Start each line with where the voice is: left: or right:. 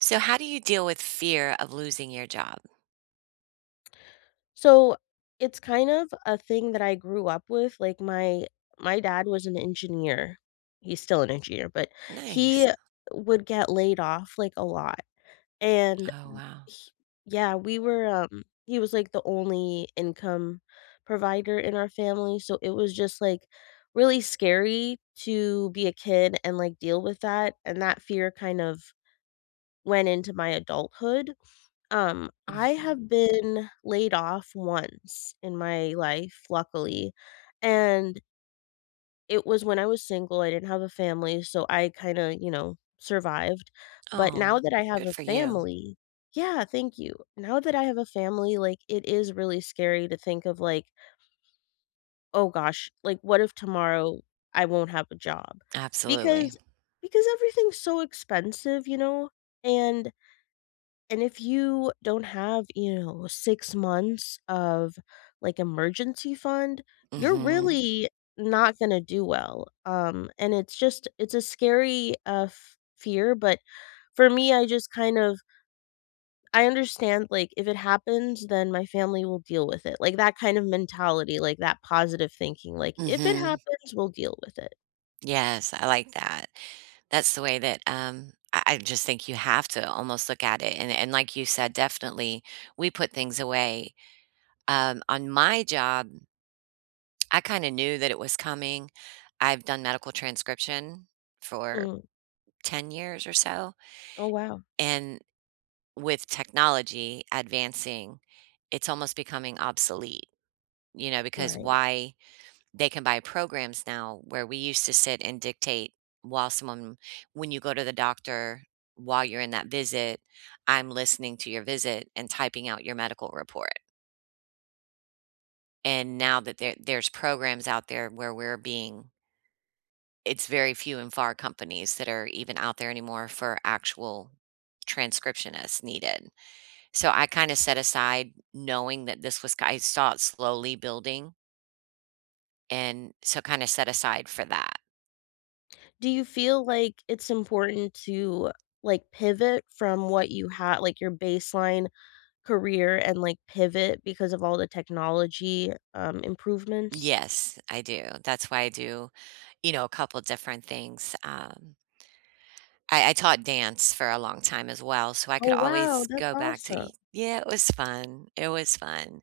right: So, how do you deal with fear of losing your job?
left: So, it's kind of a thing that I grew up with, like, my my dad was an engineer. He's still an engineer, but
right: Nice.
left: he would get laid off, like, a lot, and,
right: Oh,
left: m
right: wow.
left: h Yeah, we were, um he was, like, the only income provider in our family, so it was just, like, really scary to be a kid and, like, deal with that, and that fear kind of went into my adulthood. Um, I
right: Mhm.
left: have been laid off once in my life, luckily, and it was when I was single, I didn't have a family, so, I kinda, you know, survived. But
right: Aw.
left: now that I have
right: Good
left: a
right: for you.
left: family Yeah, thank you. Now that I have a family, like, it is really scary to think of, like oh gosh, like, what if tomorrow, I won't have a job?
right: Absolutely.
left: Because because everything's so expensive, you know? And and if you don't have, you know, uh, 6 months of, like, emergency fund, you're
right: Mhm.
left: really not gonna do well, um, and it's just it's a scary, uh, f fear. But for me, I just kind of I understand, like, if it happens, then my family will deal with it, like, that kind of mentality, like, that positive that thinking, like, if it
right: Mhm.
left: happens, we'll deal with it.
right: Yes, I like that. That's the way that, um, I I just think you have to almost look at it and and like you said, definitely, we put things away. Um, on my job I kinda knew that it was coming. I've done medical transcription for
left: Mm.
right: 10 years or so.
left: Oh, wow.
right: And with technology advancing, it's almost becoming obsolete. You know, because
left: Right.
right: why They can buy programs now where we used to sit and dictate while someone When you go to the doctor, while you're in that visit, I'm listening to your visit and typing out your medical report. And now that there there's programs out there where we're being It's very few and far companies that are even out there anymore for actual transcriptionists needed. So, I kinda set aside knowing that this was c I saw it slowly building and so kinda set aside for that.
left: Do you feel like it's important to, like, pivot from what you ha like, your baseline career and, like, pivot because of all the technology, um, improvements?
right: Yes. I do. That's why I do, you know, a couple different things. Um I I taught dance for a long time as well, so I could
left: Oh wow,
right: always
left: that's
right: go back to
left: awesome.
right: e yeah, it was fun. It was fun.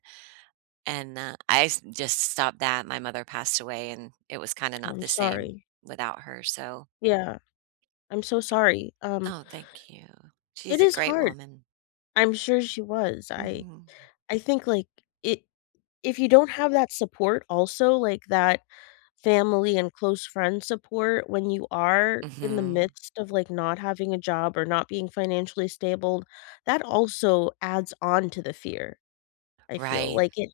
right: And, uh, I s just stopped that. My mother passed away, and it was kinda
left: Oh,
right: not
left: I'm
right: the same
left: sorry.
right: without her. So
left: Yeah. I'm so sorry. Um
right: Oh, thank you.
left: It
right: She's a
left: is
right: great
left: hard.
right: woman.
left: I'm sure she was. I
right: Mhm.
left: I think, like, i if you don't have that support also, like that family and close friend support when you are in the
right: Mhm.
left: midst of, like, not having a job or not being financially stable, that also adds on to the fear, I feel.
right: Right.
left: Like, it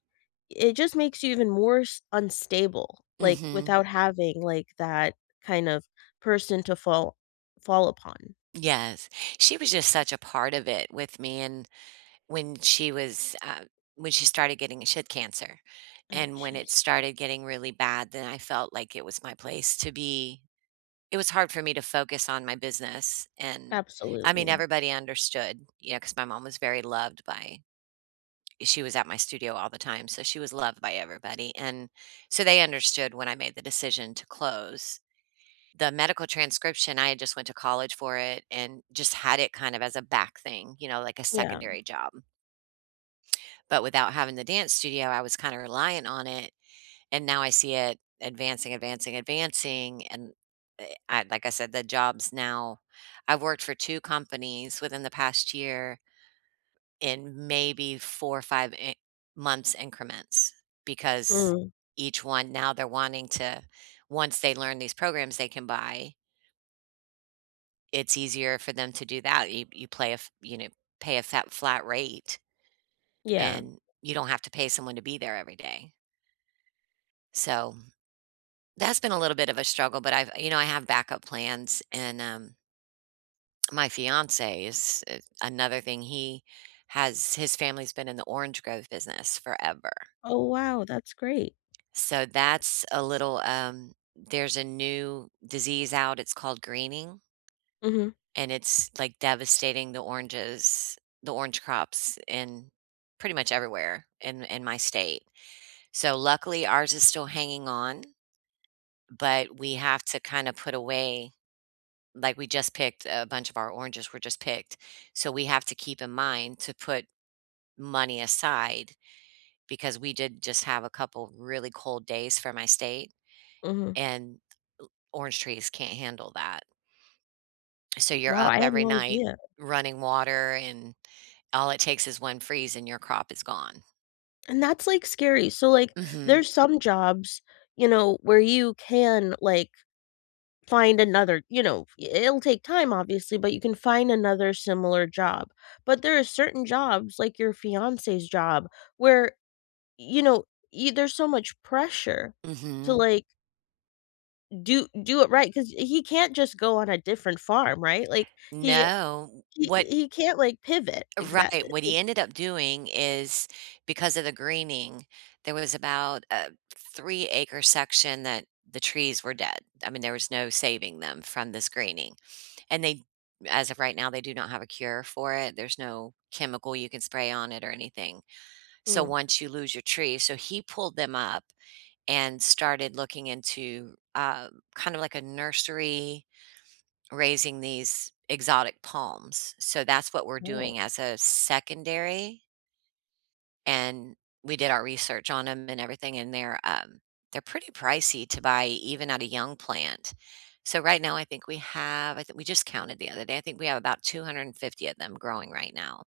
left: it just makes you even more s unstable, like,
right: Mhm.
left: without having, like, that kind of person to fall fall upon.
right: Yes. She was just such a part of it with me, and when she was, um when she started getting she had cancer,
left: Ah,
right: and when it
left: jeez.
right: started getting really bad, then I felt like it was my place to be it was hard for me to focus on my business, and, I
left: Absolutely,
right: mean,
left: yeah.
right: everybody understood, you know, because my mom was very loved by she was at my studio all the time, so she was loved by everybody, and so they understood when I made the decision to close. The medical transcription, I had just went to college for it and just had it kind of as a back thing, you know, like a
left: Yeah.
right: secondary job. But without having the dance studio, I was kinda relying on it, and now I see it advancing, advancing, advancing, and I like I said, the jobs now I've worked for 2 companies within the past year in maybe, 4, 5 i months increments, because
left: Mm.
right: each one now they're wanting to once they learn these programs they can buy it's easier for them to do that. You you play a you know, pay a fat flat rate,
left: Yeah.
right: and you don't have to pay someone to be there every day. So, that's been a little bit of a struggle, but I've you know, I have backup plans, and, um my fiancé is i another thing. He has his family's been in the orange grove business forever.
left: Oh, wow. That's great.
right: So, that's a little, um there's a new disease out. It's called greening
left: Mhm.
right: and it's, like, devastating the oranges, the orange crops, in pretty much everywhere in in my state. So, luckily, ours is still hanging on, but we have to kinda put away like, we just picked a bunch of our oranges were just picked. So, we have to keep in mind to put money aside, because we did just have a couple really cold days for my state,
left: Mhm.
right: and l orange trees can't handle that. So, you're
left: Wow,
right: up
left: I had
right: every
left: no
right: night
left: idea.
right: running water, and all it takes is one freeze, and your crop is gone.
left: And that's, like, scary. So, like,
right: Mhm.
left: there's some jobs, you know, where you can, like, find another you know, i i it'll take time, obviously, but you can find another similar job. But there are certain jobs, like your fiancé's job where, you know, y there's so much pressure to,
right: Mhm.
left: like do do it right, 'cause he can't just go on a different farm, right? Like, he
right: No.
left: he
right: What
left: he can't, like, pivot, exact
right: Right. What he
left: like
right: ended up doing is, because of the greening, there was about a 3 acre section that, the trees were dead. I mean, there was no saving them from this greening, and they as of right now, they do not have a cure for it, there's no chemical you can spray on it or anything. So,
left: Mm.
right: once you lose your tree so he pulled them up, and started looking into, uh, kind of like a nursery, raising these exotic palms, so that's what we're
left: Whoa.
right: doing as a secondary. And we did our research on 'em and everything and they're, um, they're pretty pricey to buy even at a young plant. So right now, I think we have I thi we just counted the other day- I think we have about 250 of them growing right now.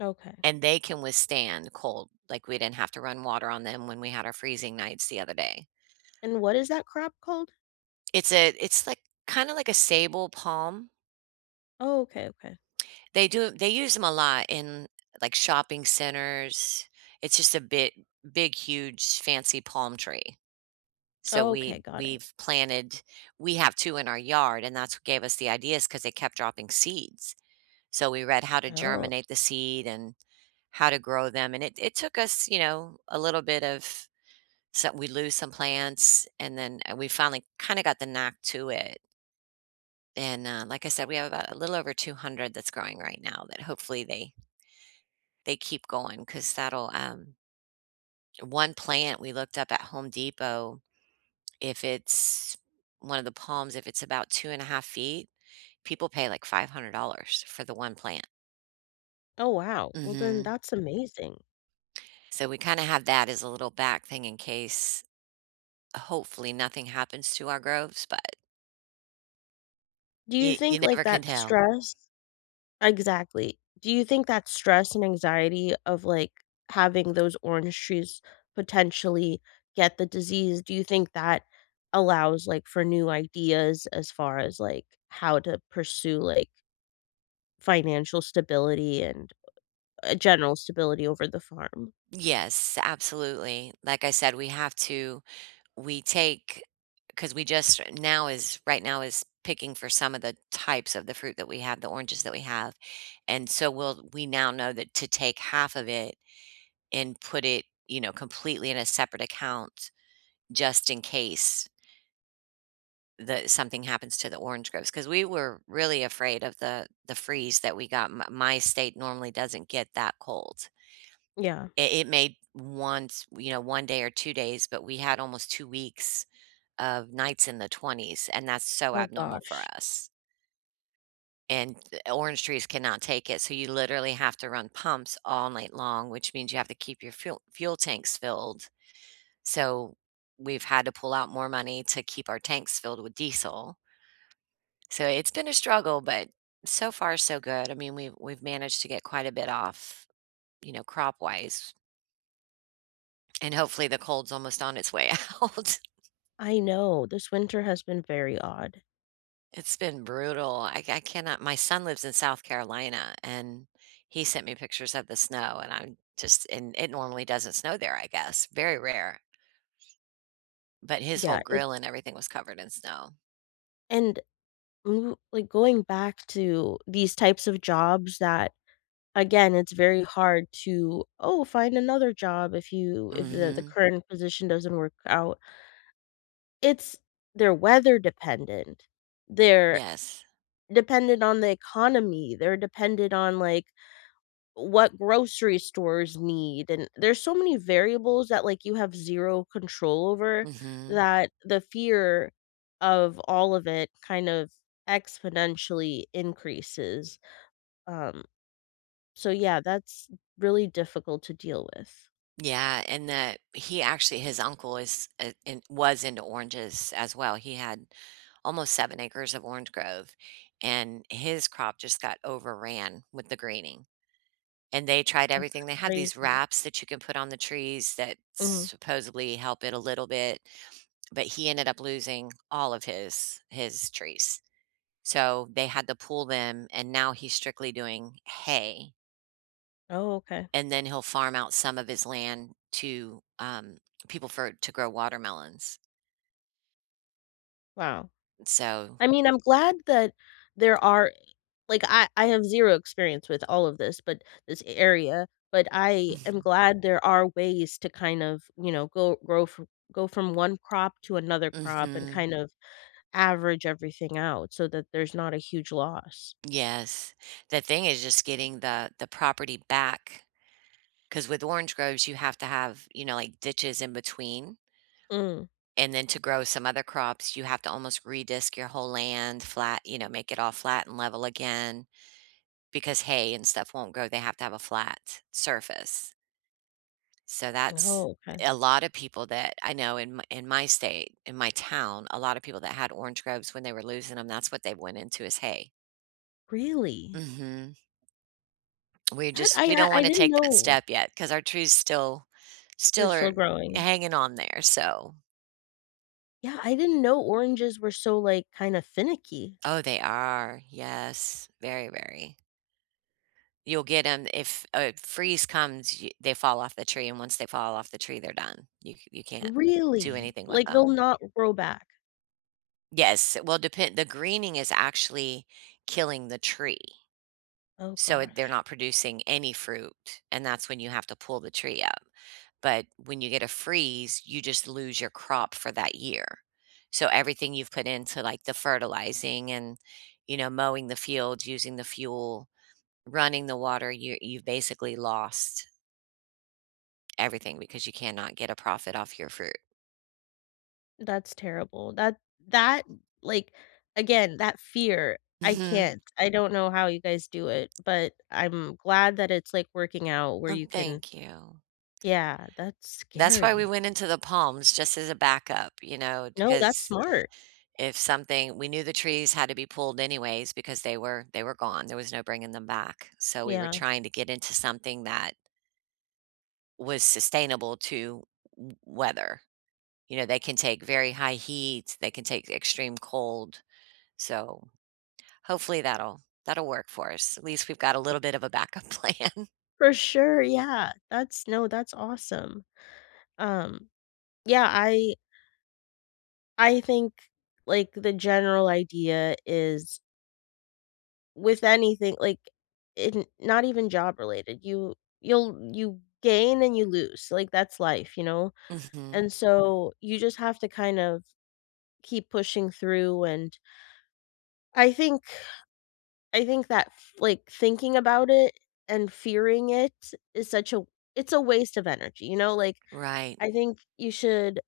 left: Okay.
right: And they can withstand cold, like, we didn't have to run water on them when we had our freezing nights the other day.
left: And what is that crop called?
right: It's a it's, like, kinda like a sabal palm.
left: Oh, okay, okay.
right: They do they use 'em a lot in, like, shopping centers. It's just a bit big, huge, fancy palm tree. So, we
left: Okay, got it.
right: we've planted we have 2 in our yard, and that's what gave us the ideas 'cause they kept dropping seeds. So, we read how to
left: Oh.
right: germinate the seed and how to grow them and it it took us, you know, a little bit of some we lose some plants, and then we finally kinda got the knack to it. And, uh, like I said, we have about a little over 200 that's growing right now that hopefully they they keep going 'cause that'll, um 1 plant- we looked up at Home Depot- if it's one of the palms, if it's about 2 1/2 feet, people pay, like, $500 for the one plant.
left: Oh, wow. Well, then
right: Mhm.
left: that's amazing.
right: So, we kinda have that as a little back thing in case. Hopefully, nothing happens to our groves, but
left: Do you
right: you you
left: think, like,
right: never can
left: that
right: tell.
left: stress Exactly. Do you think that stress and anxiety of, like, having those orange trees potentially get the disease, do you think that allows, like, for new ideas as far as, like, how to pursue, like financial stability and a general stability over the farm.
right: Yes. Absolutely. Like I said, we have to we take 'cause we just now is right now is picking for some of the types of the fruit that we have the oranges that we have, and so, we'll, we now know that to take half of it and put it, you know, completely in a separate account just in case that something happens to the orange groves. 'Cause we were really afraid of the the freeze that we got. M my state normally doesn't get that cold.
left: Yeah.
right: I it may once you know, 1 day or 2 days but we had almost 2 weeks of nights in the 20s, and that's so
left: Oh
right: abnormal for
left: gosh.
right: us. And, eh, orange trees cannot take it, so you literally have to run pumps all night long, which means you have to keep your fuel fuel tanks filled. So, we've had to pull out more money to keep our tanks filled with diesel. So, it's been a struggle, but so far so good, I mean, we we we've managed to get quite a bit off, you know, crop-wise. And, hopefully, the cold's almost on its way out.
left: I know, this winter has been very odd.
right: It's been brutal. I ca I cannot My son lives in South Carolina, and he sent me pictures of the snow and I'm just and it normally doesn't snow there, I guess, very rare. But his whole
left: Yeah,
right: grill
left: it's
right: and everything was covered in snow.
left: And ooh, like, going back to these types of jobs that, again, it's very hard to, "Oh, find another job if you if the the
right: Mhm.
left: current position doesn't work out." It's they're weather-dependent. They're
right: Yes.
left: dependent on the economy, they're dependent on, like, what grocery stores need and there's so many variables that, like, you have 0 control over
right: Mhm.
left: that the fear of all of it kind of exponentially increases. Um, so yeah, that's really difficult to deal with.
right: Yeah, and that he actually his uncle is i in was into oranges as well. He had almost 7 acres of orange grove, and his crop just got overran with the greening, and they tried
left: That's
right: everything. They have these
left: crazy.
right: wraps that you can put on the trees that
left: Mm.
right: supposedly help it a little bit, but he ended up losing all of his his trees, so, they had to pull them, and now he's strictly doing hay
left: Oh, okay.
right: and then he'll farm out some of his land to, um, people for to grow watermelons.
left: Wow.
right: So
left: I mean, I'm glad that there are i like, I I have zero experience with all of this, but this a area but I am glad there are ways to kind of, you know, go grow fr go from one crop to another crop, and
right: Mhm.
left: kind of, average everything out so that there's not a huge loss.
right: Yes. The thing is just getting the the property back, 'cause with orange groves, you have to have, you know, like, ditches in between
left: Mm.
right: and then to grow some other crops, you have to almost re-disc your whole land flat, you know, make it all flat and level again, because hay and stuff won't grow, they have to have a flat surface. So that's
left: Oh, 'kay.
right: A lot of people that I know in my in my state, in my town, a lot of people that had orange groves, when they were losing 'em, that's what they went into was hay.
left: Really?
right: Mhm. We
left: That,
right: just
left: I,
right: we
left: uh
right: don't
left: I
right: wanna
left: didn't
right: take that
left: know.
right: step yet, 'cause our trees still
left: They're
right: still are
left: still growing.
right: hanging on there. So
left: Yeah, I didn't know oranges were so, like, kinda finicky.
right: Oh, they are. Yes. Very, very. You'll get 'em if, uh, freeze comes, y they fall off the tree, and once they fall off the tree, they're done. You you can't do
left: Really?
right: anything with
left: Like, they'll
right: them.
left: not grow back?
right: Yes, uh, well, depend the greening is actually killing the tree.
left: Oh,
right: So, it they're
left: gosh.
right: not producing any fruit, and that's when you have to pull the tree up. But when you get a freeze, you just lose your crop for that year. So, everything you've put into, like, the fertilizing and, you know, mowing the fields, using the fuel, running the water, your you've basically lost everything, because you cannot get a profit off your fruit.
left: That's terrible. That that, like, again, that fear, I
right: Mhm.
left: can't. I don't know how you guys do it, but I'm glad that it's, like, working out where
right: Oh,
left: you can
right: thank you.
left: Yeah, that's
right: That's why we
left: scary.
right: went into the palms, just as a backup, you know,
left: No, that's
right: because
left: smart.
right: if something we knew the trees had to be pulled anyways, because they were they were gone. There was no bringing them back. So, we were
left: Yeah.
right: trying to get into something that was sustainable to w w weather. You know, they can take very high heat, they can take extreme cold. So, hopefully, that'll that'll work for us. At least we've got a
left: Right.
right: little bit of a backup plan.
left: For sure, yeah. That's no, that's awesome. Um, yeah. I I think, like, the general idea is with anything like, in not even job related. You you'll you gain and you lose. Like, that's life, you know?
right: Mhm.
left: And so, you just have to, kind of, keep pushing through, and I think I think that, f like, thinking about it, and fearing it, is such a it's a waste of energy, you know? Like,
right: Right.
left: I think you should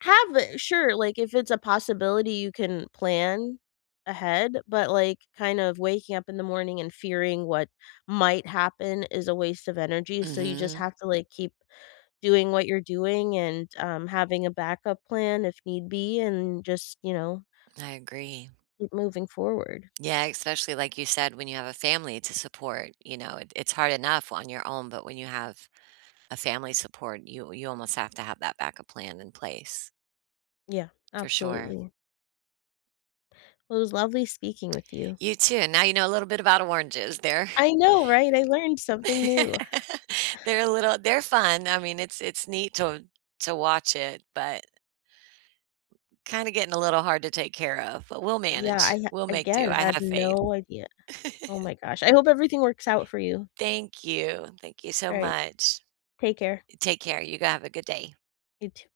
left: have a sure, like, if it's a possibility, you can plan ahead, but, like, kind of waking up in the morning, and fearing what might happen is a waste of energy, so you just
right: Mhm.
left: have to, like, keep doing what you're doing, and, um, having a backup plan if need be, and just, you know
right: I agree.
left: keep moving forward.
right: Yeah, especially, like you said, when you have a family to support, you know, it it's hard enough on your own, but when you have a family support, you you almost have to have that backup plan in place.
left: Yeah.
right: For sure.
left: Absolutely. Well, it was lovely speaking with you.
right: You too. Now you know a little bit about oranges. They're
left: I know, right? I learned something new.
right: They're a little they're fun. I mean, it's it's neat to to watch it, but kinda getting a little hard to take care of, but we'll
left: Yeah,
right: manage.
left: I,
right: We'll make do,
left: again,
right: I
left: had
right: have faith.
left: no idea. Oh, my gosh. I hope everything works out for you.
right: Thank you. Thank you so
left: Right.
right: much.
left: Take care.
right: Take care. You go have a good day.
left: You too.